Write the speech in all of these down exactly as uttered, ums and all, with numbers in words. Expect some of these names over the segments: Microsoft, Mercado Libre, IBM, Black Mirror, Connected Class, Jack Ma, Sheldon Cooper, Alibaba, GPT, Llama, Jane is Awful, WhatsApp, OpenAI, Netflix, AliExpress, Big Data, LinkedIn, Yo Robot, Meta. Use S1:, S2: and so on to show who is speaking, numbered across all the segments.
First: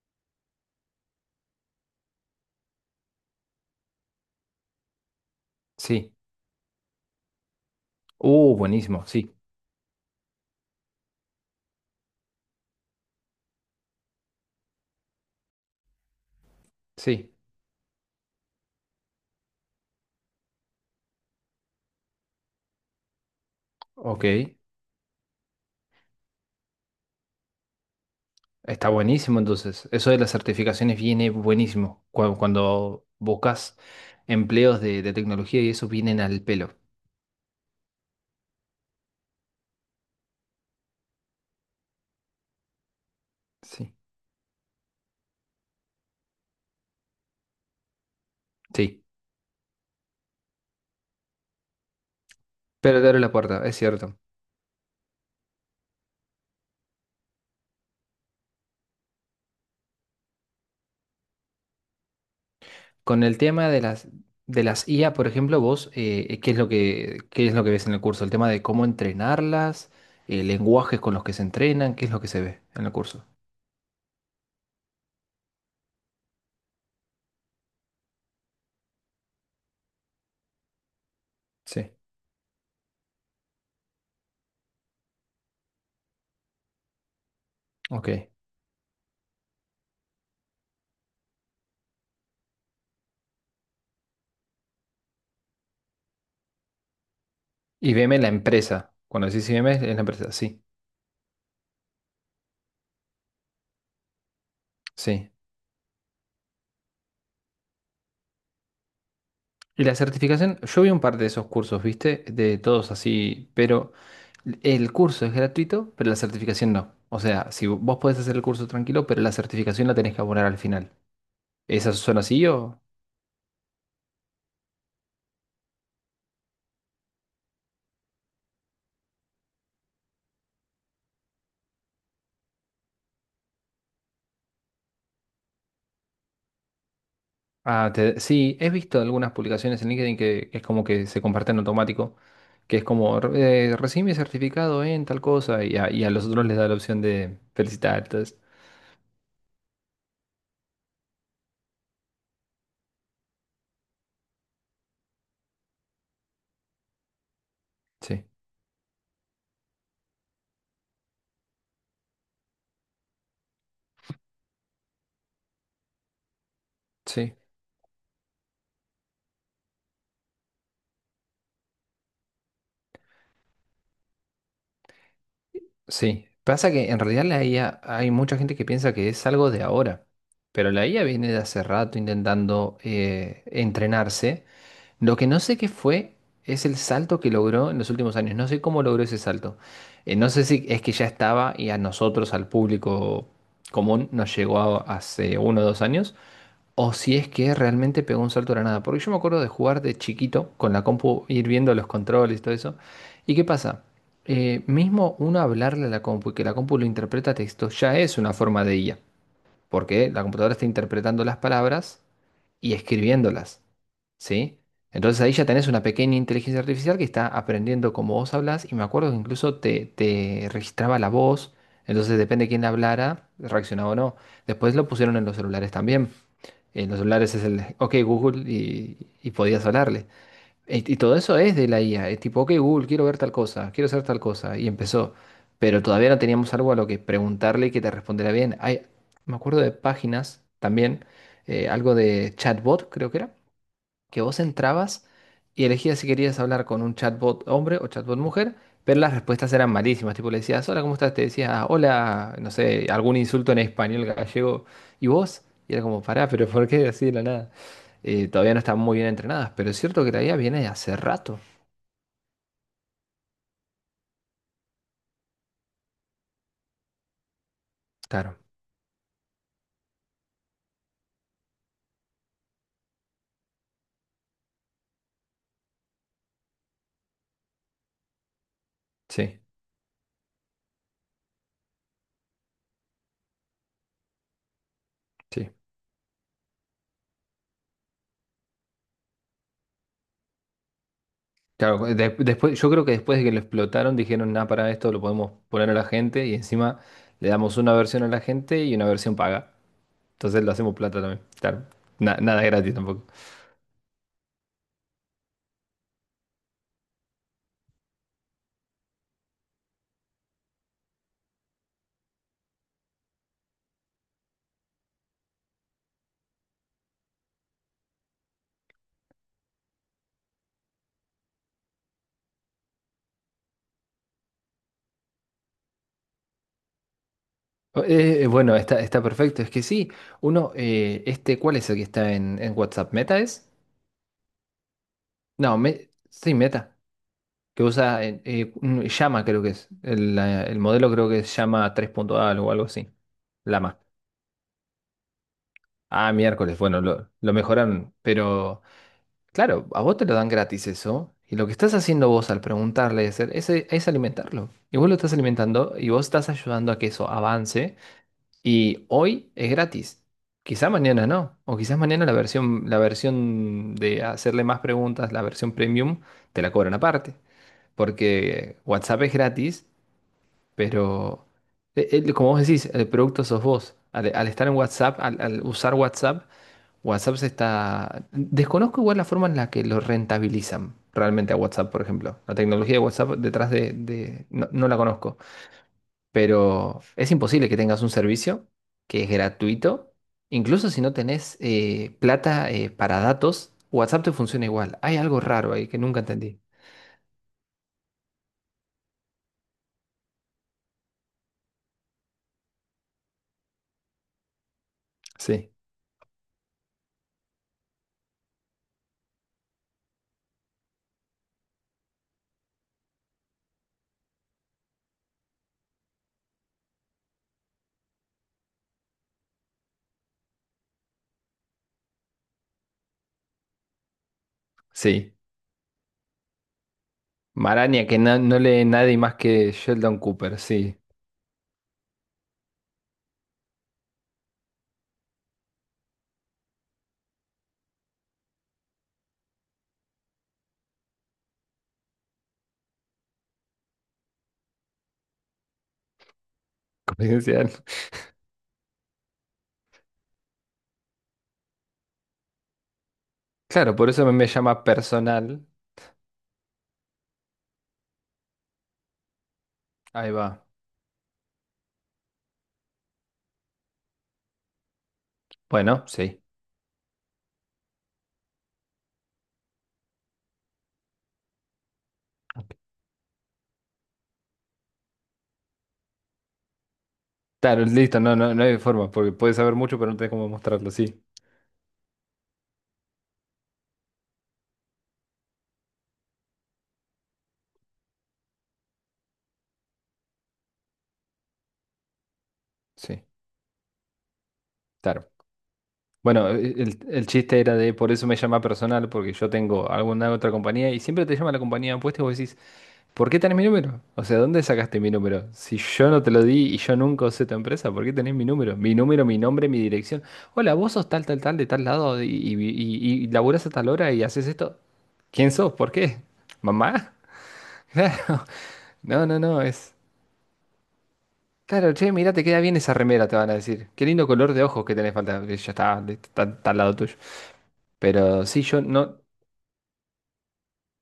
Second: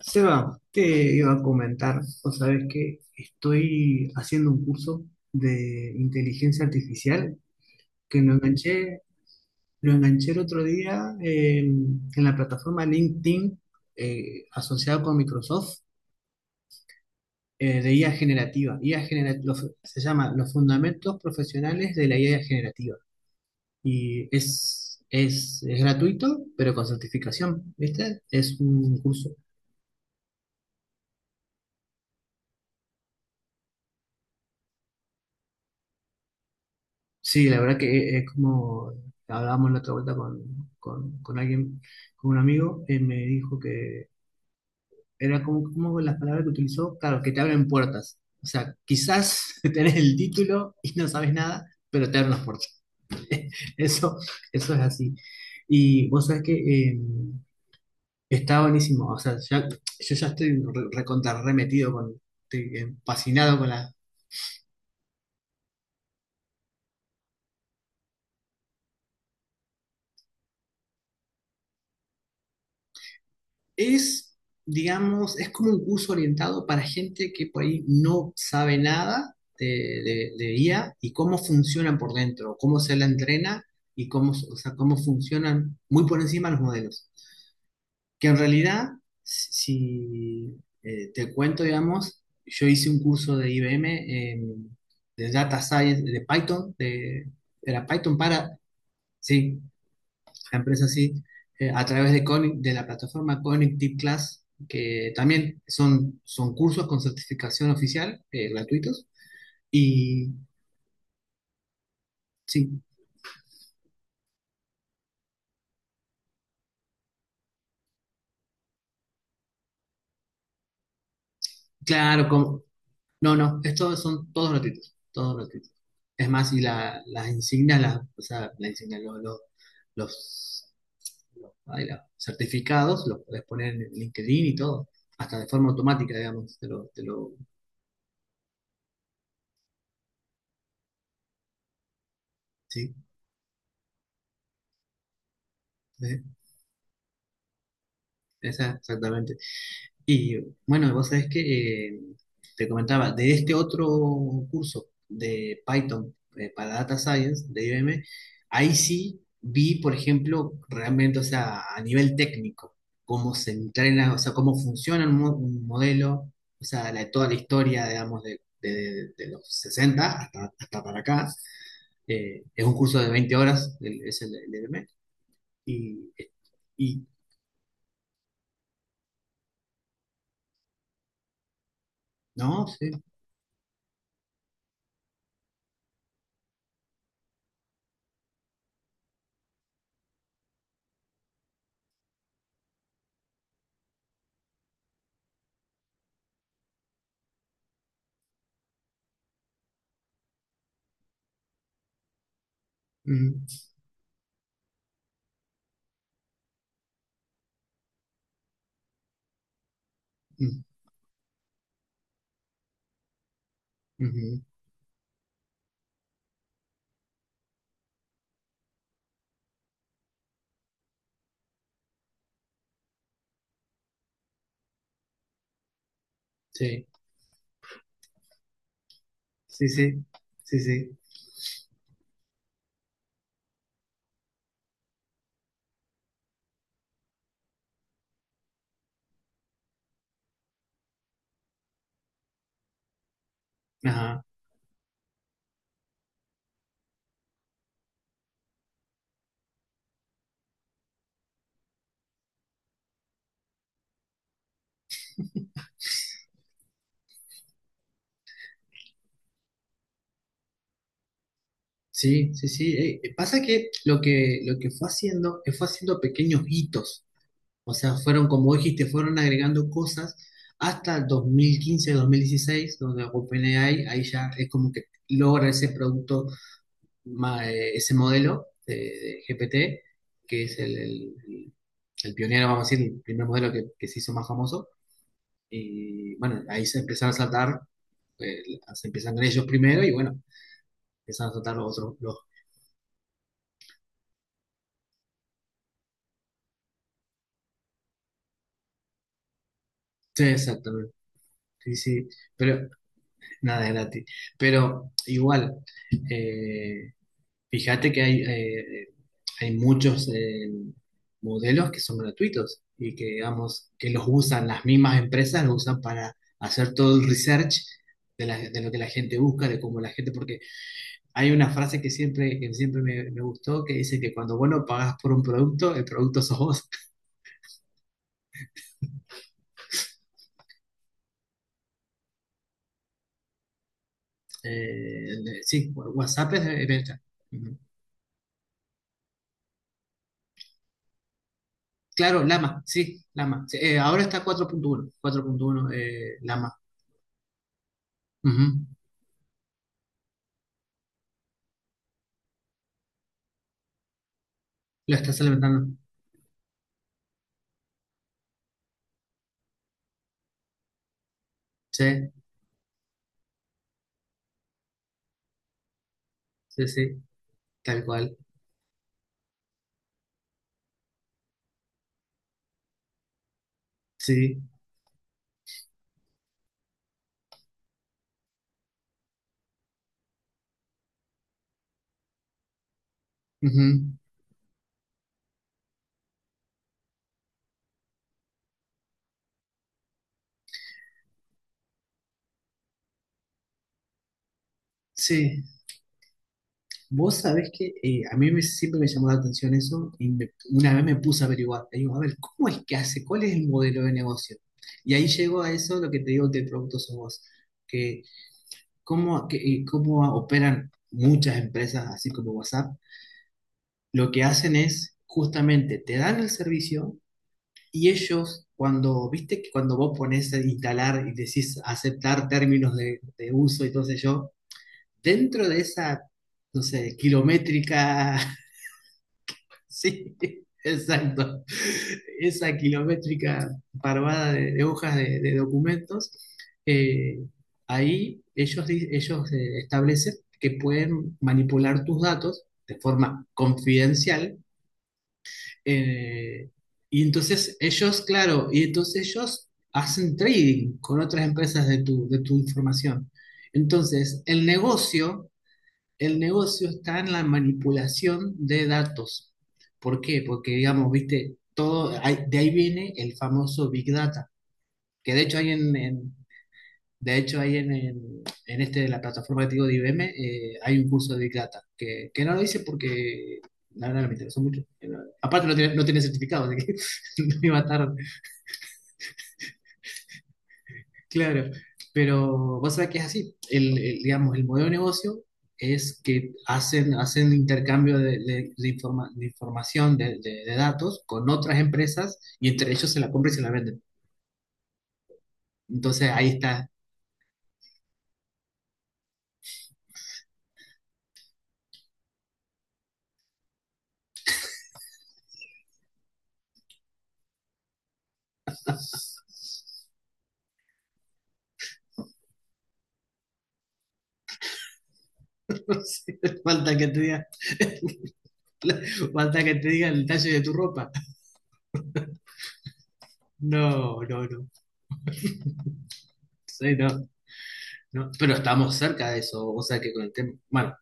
S1: Seba, te iba a comentar, o sabes que estoy haciendo un curso de
S2: Sí.
S1: inteligencia artificial que lo
S2: Uh,
S1: enganché,
S2: buenísimo, sí,
S1: lo enganché el otro día, eh, en la plataforma LinkedIn, eh, asociado con Microsoft,
S2: sí.
S1: eh, de I A generativa. I A, genera- lo- se llama Los Fundamentos Profesionales de la I A Generativa,
S2: Ok,
S1: y es, es, es gratuito, pero con certificación, ¿viste? Es
S2: está
S1: un curso.
S2: buenísimo entonces. Eso de las certificaciones viene buenísimo. Cuando, cuando buscas empleos de, de tecnología y eso vienen al pelo.
S1: Sí, la verdad que es como hablábamos la otra vuelta con, con, con alguien, con un amigo. Eh, me dijo
S2: Sí,
S1: que era como, como las palabras que utilizó, claro, que te abren puertas. O sea,
S2: sí.
S1: quizás tenés el título y no sabes nada, pero te abren las puertas.
S2: Pero te abre la puerta, es
S1: Eso,
S2: cierto.
S1: eso es así. Y vos sabés que, eh, está buenísimo. O sea, ya- yo ya estoy re- recontra remetido con, estoy, eh,
S2: Con el
S1: fascinado.
S2: tema de las, de las I A, por ejemplo, vos, eh, ¿qué es lo que, qué es lo que ves en el curso? El tema de cómo entrenarlas, eh, lenguajes con los que se entrenan, ¿qué es lo que se ve en el curso?
S1: Es, digamos, es como un curso orientado para gente que por ahí no sabe nada de, de- de I A y cómo
S2: Sí,
S1: funcionan por dentro, cómo se la entrena y cómo, o sea, cómo funcionan muy por encima los modelos.
S2: ok.
S1: Que en realidad, si si, eh, te cuento. Digamos, yo hice un curso de I B M, en- de Data Science, de Python, de, era Python
S2: I B M, la
S1: para...
S2: empresa. Cuando decís
S1: Sí,
S2: I B M, es la empresa,
S1: la
S2: sí.
S1: empresa, sí. Eh, a través de, Coni- de la plataforma Connected Class, que
S2: Sí.
S1: también son, son cursos con certificación oficial, eh, gratuitos.
S2: Y la
S1: Y
S2: certificación, yo vi un par de esos cursos, ¿viste? De
S1: sí,
S2: todos así, pero el curso es gratuito, pero la certificación no. O sea, si vo- vos podés hacer el curso tranquilo, pero la certificación la tenés que abonar al final. ¿Esas son
S1: claro,
S2: así
S1: como,
S2: o...?
S1: no, no, estos son todos gratuitos, todos gratuitos. Es más, y la, las insignias, las, o sea, la insignia, lo- lo- los, los, ay, los certificados, los puedes poner en LinkedIn y todo, hasta de forma automática. Digamos, te lo, te lo,
S2: Ah, te- sí, he visto algunas publicaciones en LinkedIn que, que es como que se comparten automático, que es
S1: sí,
S2: como, "Re- eh, recibí mi certificado en tal cosa y a, y a
S1: sí,
S2: los otros les da la opción de felicitar, entonces.
S1: esa, exactamente. Y bueno, vos sabés que, eh, te comentaba de este otro curso de Python, eh, para Data Science de I B M.
S2: Sí,
S1: Ahí sí vi, por ejemplo, realmente, o sea, a nivel técnico, cómo se entrena, o sea, cómo funciona un, mo- un modelo. O sea, la- toda la
S2: sí.
S1: historia, digamos, de, de- de los sesenta hasta, hasta para acá. Eh, es un curso de veinte horas, el- es el, el I B M. y,
S2: Sí, pasa que en
S1: y
S2: realidad la I A, hay mucha gente que piensa que es algo de ahora, pero la I A viene de hace rato
S1: no,
S2: intentando
S1: sí.
S2: eh, entrenarse. Lo que no sé qué fue es el salto que logró en los últimos años. No sé cómo logró ese salto. Eh, no sé si es que ya estaba y a nosotros, al público común, nos llegó a- hace uno o dos años, o si es que realmente pegó un salto de la nada. Porque yo me acuerdo de jugar de chiquito con la compu, ir viendo los controles y todo eso. ¿Y qué
S1: Mm,
S2: pasa? Eh, mismo uno hablarle a la compu y que la compu lo interpreta a texto ya es una forma de I A porque la computadora
S1: mm,
S2: está interpretando las palabras y escribiéndolas,
S1: ujú,
S2: ¿sí? Entonces ahí ya tenés una pequeña inteligencia artificial que está aprendiendo cómo vos hablás y me acuerdo que incluso te, te registraba la voz, entonces depende de quién hablara, reaccionaba o no. Después lo pusieron en los celulares también.
S1: sí.
S2: En los celulares es el, ok Google y, y podías
S1: Sí, sí,
S2: hablarle.
S1: sí,
S2: Y, y
S1: sí.
S2: todo eso es de la I A. Es tipo, ok, Google, quiero ver tal cosa, quiero hacer tal cosa. Y empezó. Pero todavía no teníamos algo a lo que preguntarle y que te respondiera bien. Hay, me acuerdo de páginas también, eh, algo de chatbot, creo que era, que
S1: Ajá.
S2: vos entrabas y elegías si querías hablar con un chatbot hombre o chatbot mujer, pero las respuestas eran malísimas. Tipo, le decías, hola, ¿cómo estás? Te decía, "Ah, hola, no sé, algún insulto en español gallego. ¿Y vos? Y era como, pará, pero ¿por qué así de la nada? Eh, todavía no están muy bien entrenadas, pero es cierto que la I A viene de hace rato.
S1: Sí, sí, sí. Eh, eh, pasa que lo que lo que fue haciendo, que fue haciendo pequeños hitos. O sea, fueron,
S2: Claro,
S1: como dijiste, fueron agregando cosas hasta dos dos mil quince, dos mil dieciséis, donde OpenAI, ahí, ya es como que logra ese producto, ma- eh, ese modelo de, de
S2: sí,
S1: G P T, que es el, el- el el pionero, vamos a decir, el primer modelo que, que se hizo más famoso.
S2: sí.
S1: Y bueno, ahí se empezaron a saltar, eh, se empiezan con ellos primero. Y bueno, empiezan a saltar los
S2: Claro, de-
S1: otros. Los...
S2: después, yo creo que después de que lo explotaron dijeron, nada, para esto lo podemos poner a la gente y encima le damos una versión a la gente y una versión paga.
S1: Sí,
S2: Entonces lo hacemos
S1: exactamente.
S2: plata también. Claro.
S1: Sí, sí.
S2: Na- nada
S1: Pero
S2: gratis tampoco.
S1: nada es gratis. Pero igual, eh, fíjate que hay, eh, hay muchos, eh, modelos que son gratuitos y que, digamos, que los usan las mismas empresas, los usan para hacer todo el research de, la- de lo que la gente busca, de cómo la gente. Porque hay una frase que siempre, que siempre me, me gustó, que dice que cuando vos no pagás por un producto, el producto sos vos.
S2: Oh. Eh, eh, bueno, está, está perfecto. Es que sí, uno, eh, este, ¿cuál es el que está en, en WhatsApp? ¿Meta es?
S1: Eh,
S2: No,
S1: sí,
S2: me-
S1: WhatsApp
S2: sí,
S1: es de
S2: Meta,
S1: venta.
S2: que usa eh, eh, un- Llama, creo que es. El, la- el modelo creo que es Llama
S1: Claro,
S2: tres punto cero o
S1: Lama,
S2: algo así.
S1: sí, Lama. Sí, eh,
S2: Lama.
S1: ahora está cuatro punto uno, cuatro punto uno,
S2: Ah,
S1: eh, Lama.
S2: miércoles, bueno, lo, lo mejoraron.
S1: Ujú.
S2: Pero, claro, a vos te lo dan gratis eso. Y lo que estás haciendo vos al preguntarle es, es, es alimentarlo. Y vos lo
S1: Lo
S2: estás
S1: estás alimentando.
S2: alimentando y vos estás ayudando a que eso avance. Y hoy es gratis. Quizá mañana no. O quizás mañana
S1: Sí,
S2: la versión, la versión de hacerle más preguntas, la versión premium, te la
S1: sí,
S2: cobran
S1: sí,
S2: aparte.
S1: tal cual.
S2: Porque WhatsApp es gratis, pero eh, eh, como vos decís, el producto sos vos. Al, al
S1: Sí,
S2: estar en WhatsApp, al, al usar WhatsApp, WhatsApp se está... Desconozco igual la forma en la que lo rentabilizan realmente a WhatsApp, por ejemplo. La tecnología de WhatsApp detrás de...
S1: ujú.
S2: de- No, no la conozco. Pero es imposible que tengas un servicio que es gratuito. Incluso si no tenés eh, plata eh, para datos, WhatsApp te funciona igual. Hay algo
S1: Sí.
S2: raro ahí que nunca entendí.
S1: Vos sabés que, eh, a mí me- siempre me llamó la atención eso. Y me- una vez me puse a averiguar. Y digo, a ver, ¿cómo es que hace? ¿Cuál es el modelo de negocio? Y ahí llego a
S2: Sí,
S1: eso, lo que te digo, que productos sos vos. Que cómo, que, eh, cómo operan muchas empresas, así como WhatsApp. Lo que hacen es justamente te dan el servicio. Y ellos, cuando, viste que cuando vos pones a instalar y decís aceptar términos de, de uso y todo eso,
S2: sí.
S1: dentro de esa, no sé,
S2: Maraña, que no,
S1: kilométrica...
S2: no lee nadie más que Sheldon
S1: Sí,
S2: Cooper, sí.
S1: exacto, esa kilométrica parvada de, de hojas de, de documentos. eh, Ahí ellos, di- ellos, eh, establecen que pueden manipular tus datos de forma confidencial. eh, y entonces
S2: Confidencial.
S1: ellos, claro, y entonces ellos hacen trading con otras empresas de tu, de tu información.
S2: Claro, por eso me,
S1: Entonces,
S2: me
S1: el
S2: llama
S1: negocio,
S2: personal.
S1: el negocio está en la manipulación de datos. ¿Por
S2: Ahí
S1: qué?
S2: va.
S1: Porque, digamos, viste, todo, hay- de ahí viene el famoso Big Data, que de hecho hay en,
S2: Bueno,
S1: en-
S2: sí.
S1: de hecho, ahí en, el- en este, la plataforma que te digo de I B M. Eh, hay un curso de Big Data, que, que no lo hice porque la verdad no me interesó mucho. Pero aparte no tiene, no tiene certificado, así que no iba a
S2: Claro,
S1: estar.
S2: listo, no, no, no hay forma, porque puedes saber mucho, pero no tenés cómo mostrarlo, sí.
S1: Claro. Pero vos sabés que es así. El, el, digamos, el modelo de negocio es que hacen, hacen intercambio de, de- de informa- de información, de, de- de datos con otras empresas, y entre ellos se
S2: Sí,
S1: la compran y se la venden.
S2: claro.
S1: Entonces ahí
S2: Bueno, eh,
S1: está.
S2: el, el chiste era de por eso me llama personal, porque yo tengo alguna otra compañía y siempre te llama la compañía opuesta y vos decís, ¿por qué tenés mi número? O sea, ¿dónde sacaste mi número? Si yo no te lo di y yo nunca usé tu empresa, ¿por qué tenés mi número? Mi número, mi nombre, mi dirección. Hola, vos sos tal, tal, tal, de tal lado y, y, y, y laburás a tal hora y haces esto. ¿Quién sos? ¿Por qué?
S1: Falta que
S2: ¿Mamá?
S1: te diga,
S2: Claro. No, no,
S1: falta
S2: no,
S1: que te
S2: es...
S1: diga el talle de tu ropa.
S2: Claro, che, mirá, te queda bien esa remera, te van a decir. Qué
S1: No,
S2: lindo
S1: no,
S2: color de
S1: no,
S2: ojos que tenés falta. Ya está, está está al lado
S1: sí,
S2: tuyo.
S1: no, no,
S2: Pero
S1: pero
S2: sí, yo
S1: estamos
S2: no.
S1: cerca de eso. O sea que con el tema, bueno,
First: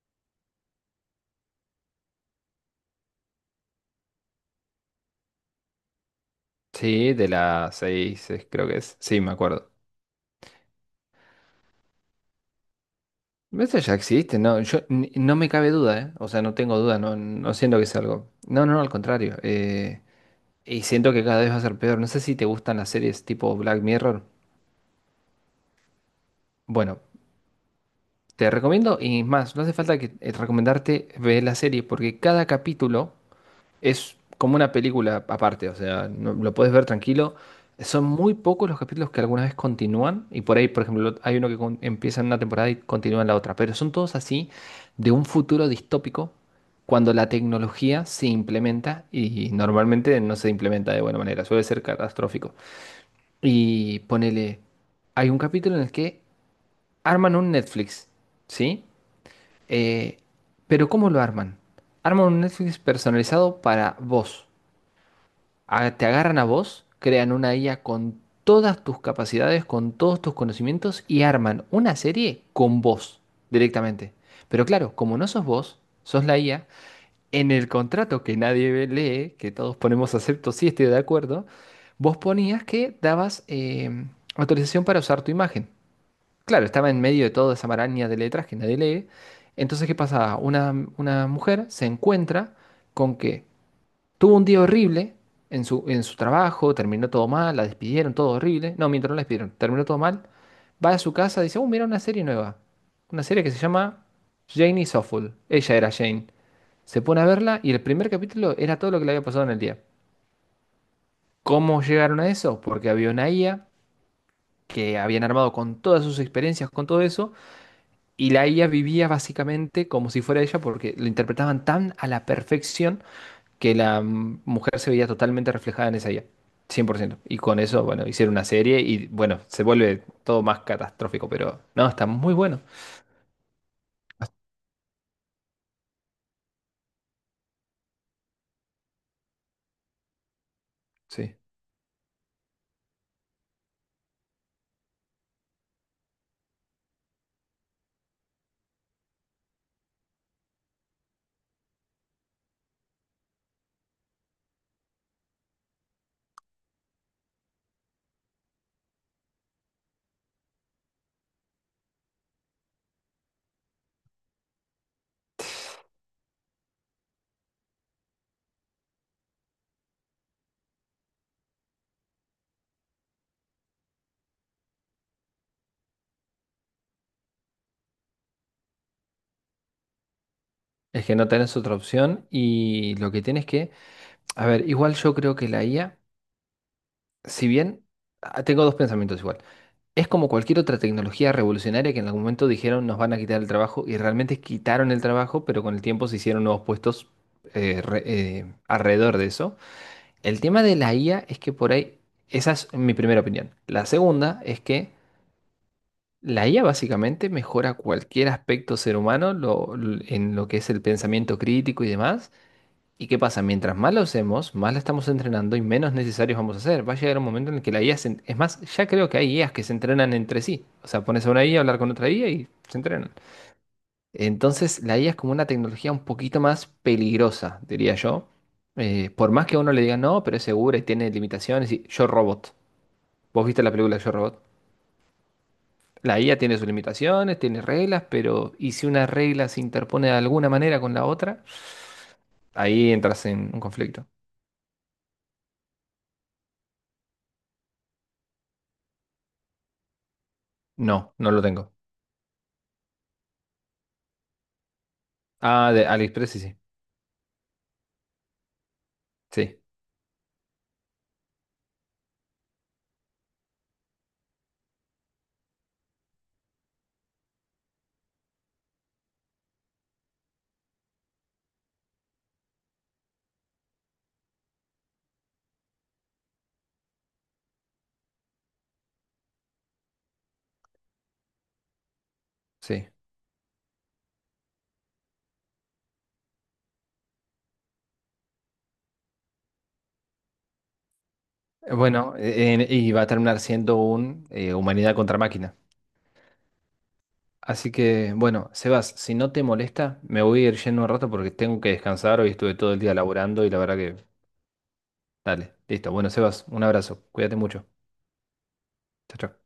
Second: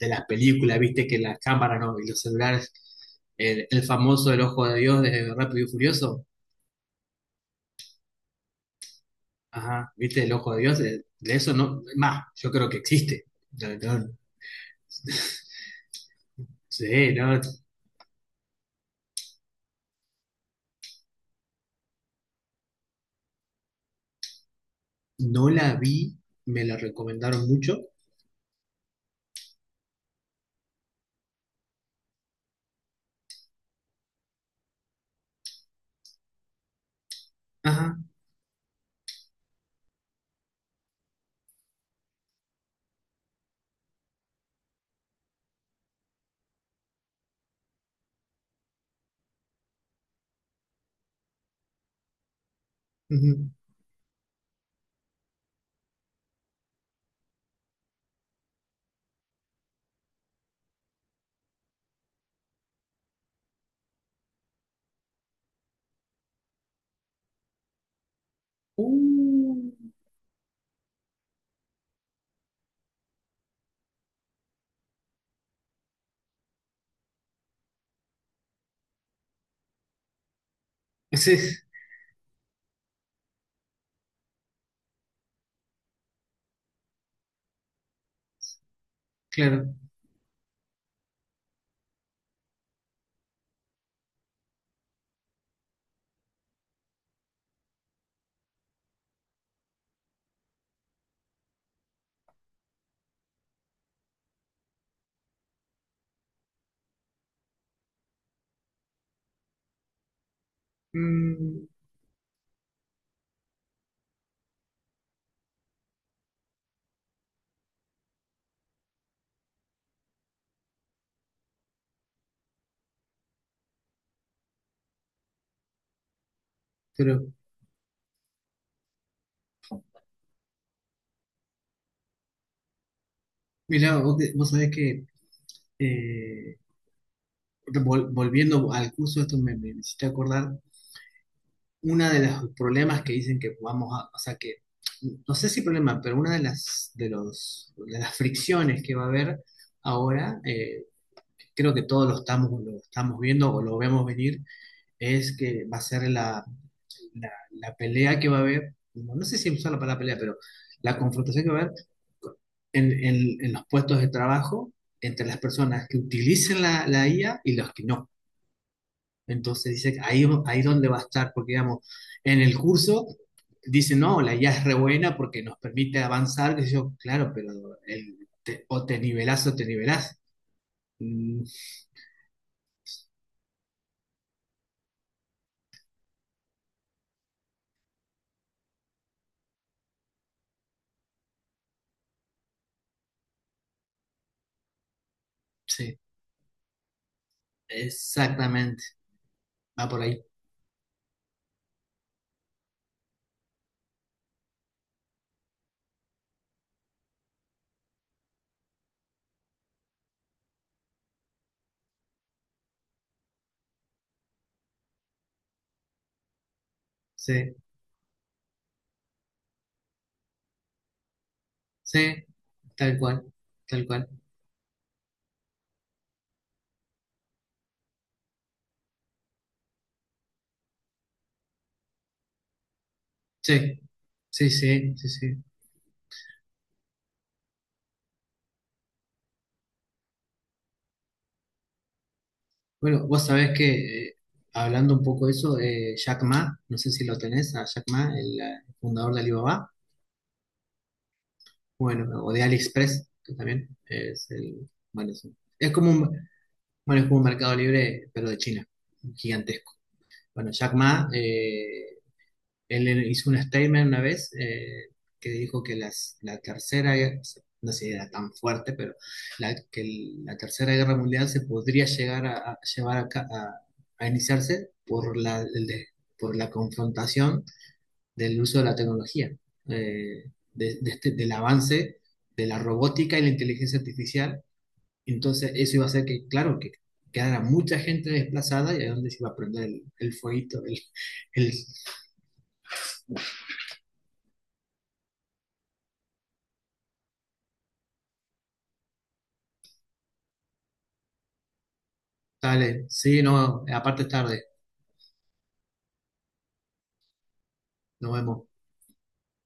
S1: de las películas, viste que las cámaras, ¿no? Y los celulares, el, el famoso El Ojo de Dios de Rápido y Furioso.
S2: Sí, de las seis, eh, creo que es. Sí, me acuerdo.
S1: Ajá, viste, El Ojo de Dios, de, de eso no, más, yo creo que existe. No,
S2: Eso ya
S1: no,
S2: existe, no, yo ni- no me cabe duda, ¿eh? O sea, no tengo duda,
S1: sí,
S2: no,
S1: no,
S2: no siento que es algo. No, no, no, al contrario. eh, y siento que cada vez va a ser peor. No sé si te gustan las series tipo Black Mirror.
S1: no la vi, me la
S2: Bueno,
S1: recomendaron mucho.
S2: te recomiendo y más, no hace falta que eh, recomendarte ver la serie porque cada capítulo es como una película aparte, o sea, no- lo puedes ver tranquilo.
S1: Ajá,
S2: Son muy pocos los capítulos que alguna vez continúan, y por ahí, por ejemplo, hay uno que con- empieza en una temporada y continúa en la otra, pero son todos así de un futuro distópico cuando la tecnología se implementa y normalmente no se implementa de buena manera, suele ser catastrófico.
S1: ujú.
S2: Y ponele, hay un capítulo en el que arman un Netflix, ¿sí? Eh, pero ¿cómo lo arman? Arman un Netflix personalizado para vos a- te agarran a vos, crean una I A con todas tus capacidades, con todos tus conocimientos y arman una serie con vos directamente. Pero claro, como no sos vos, sos la I A, en el contrato que nadie ve- lee, que todos ponemos acepto si estoy de
S1: Sí,
S2: acuerdo, vos ponías que dabas em, autorización para usar tu imagen. Claro, estaba en medio de toda esa maraña de letras que nadie lee.
S1: claro.
S2: Entonces, ¿qué pasaba? Una, una mujer se encuentra con que tuvo un día horrible en su, en su trabajo, terminó todo mal, la despidieron, todo horrible. No, mientras no la despidieron, terminó todo mal. Va a su casa, dice, oh, mira una serie nueva. Una serie que se llama Jane is Awful. Ella era Jane. Se pone a verla y el primer capítulo era todo lo que le había pasado en el día.
S1: Mm.
S2: ¿Cómo llegaron a eso? Porque había una I A que habían armado con todas sus experiencias, con todo eso, y la I A vivía básicamente como si fuera ella porque lo interpretaban tan a la perfección que la m- mujer se veía totalmente reflejada en esa I A, cien por ciento.
S1: Pero,
S2: Y con eso, bueno, hicieron una serie y bueno, se vuelve todo más catastrófico, pero no, está muy bueno.
S1: mira, vos, vos sabés que... eh, vol- volviendo al curso, esto me, me hiciste acordar.
S2: Sí.
S1: Uno de los problemas que dicen que vamos a, o sea que, no sé si problema, pero una de las, de los, de las fricciones que va a haber ahora. Eh, creo que todos lo estamos, lo estamos viendo, o lo vemos venir. Es que va a ser la, la, la pelea que va a haber. No, no sé si usar la palabra pelea, pero la confrontación que va a haber en, en en los puestos de trabajo entre las personas que utilicen la, la I A y los que no. Entonces dice, ahí, ahí donde va a estar, porque digamos, en el curso dice, no, la I A es re buena porque nos permite avanzar, que yo, claro, pero el, o te nivelás o te nivelás.
S2: Es que no
S1: Mm,
S2: tenés otra opción y lo que tienes que... A ver, igual yo creo que la I A, si bien... ah, tengo dos pensamientos igual. Es como cualquier otra tecnología revolucionaria que en algún momento dijeron nos van a quitar el trabajo y realmente quitaron el trabajo, pero con el
S1: sí,
S2: tiempo se hicieron nuevos puestos eh, re- eh,
S1: exactamente,
S2: alrededor de eso.
S1: va por ahí.
S2: El tema de la I A es que por ahí, esa es mi primera opinión. La segunda es que la I A básicamente mejora cualquier aspecto ser humano lo- l- en lo que es el pensamiento crítico y demás. ¿Y qué pasa? Mientras más lo hacemos, más la estamos entrenando y menos necesarios vamos a ser. Va a llegar un momento
S1: Sí,
S2: en el que la I A se... en- Es más, ya creo que hay I As que se entrenan entre sí. O sea, pones a una IA a a hablar con otra
S1: sí,
S2: I A y se
S1: tal
S2: entrenan.
S1: cual, tal cual.
S2: Entonces, la I A es como una tecnología un poquito más peligrosa, diría yo. Eh, por más que a uno le diga no, pero es segura y tiene limitaciones. Y Yo Robot. ¿Vos viste la
S1: Sí,
S2: película de Yo Robot?
S1: sí, sí, sí, sí.
S2: La I A tiene sus limitaciones, tiene reglas, pero ¿y si una regla se interpone de alguna manera con la otra? Ahí
S1: Bueno, vos
S2: entras en
S1: sabés
S2: un
S1: que,
S2: conflicto.
S1: eh, hablando un poco de eso, eh, Jack Ma, no sé si lo tenés, a Jack Ma, el, eh, fundador de Alibaba.
S2: No, no lo tengo.
S1: Bueno, o de AliExpress, que también es el, bueno, es, un- es
S2: Ah, de
S1: como un,
S2: AliExpress sí, sí.
S1: bueno, es como un Mercado Libre, pero de China,
S2: Sí,
S1: gigantesco. Bueno, Jack Ma, eh, él hizo un statement una vez, eh, que dijo que las, la tercera, guerra- no sé si era tan fuerte, pero la, que el- la tercera guerra mundial se podría llegar a, a llevar a, ca- a- a iniciarse por la, el de- por la confrontación del uso de la tecnología. eh, de- de este- Del avance de la
S2: sí.
S1: robótica y la inteligencia artificial. Entonces, eso iba a hacer que, claro, que quedara mucha gente desplazada, y a dónde se iba a prender el, el fueguito, el, el-
S2: Bueno, eh, en- y va a terminar siendo un eh, humanidad contra máquina. Así que, bueno, Sebas, si no te molesta, me voy a ir yendo un rato porque tengo que descansar. Hoy estuve todo el
S1: Dale,
S2: día
S1: sí,
S2: laburando y la
S1: no,
S2: verdad que,
S1: aparte es tarde.
S2: dale, listo. Bueno, Sebas, un abrazo. Cuídate mucho.
S1: Nos vemos.
S2: Chao, chao.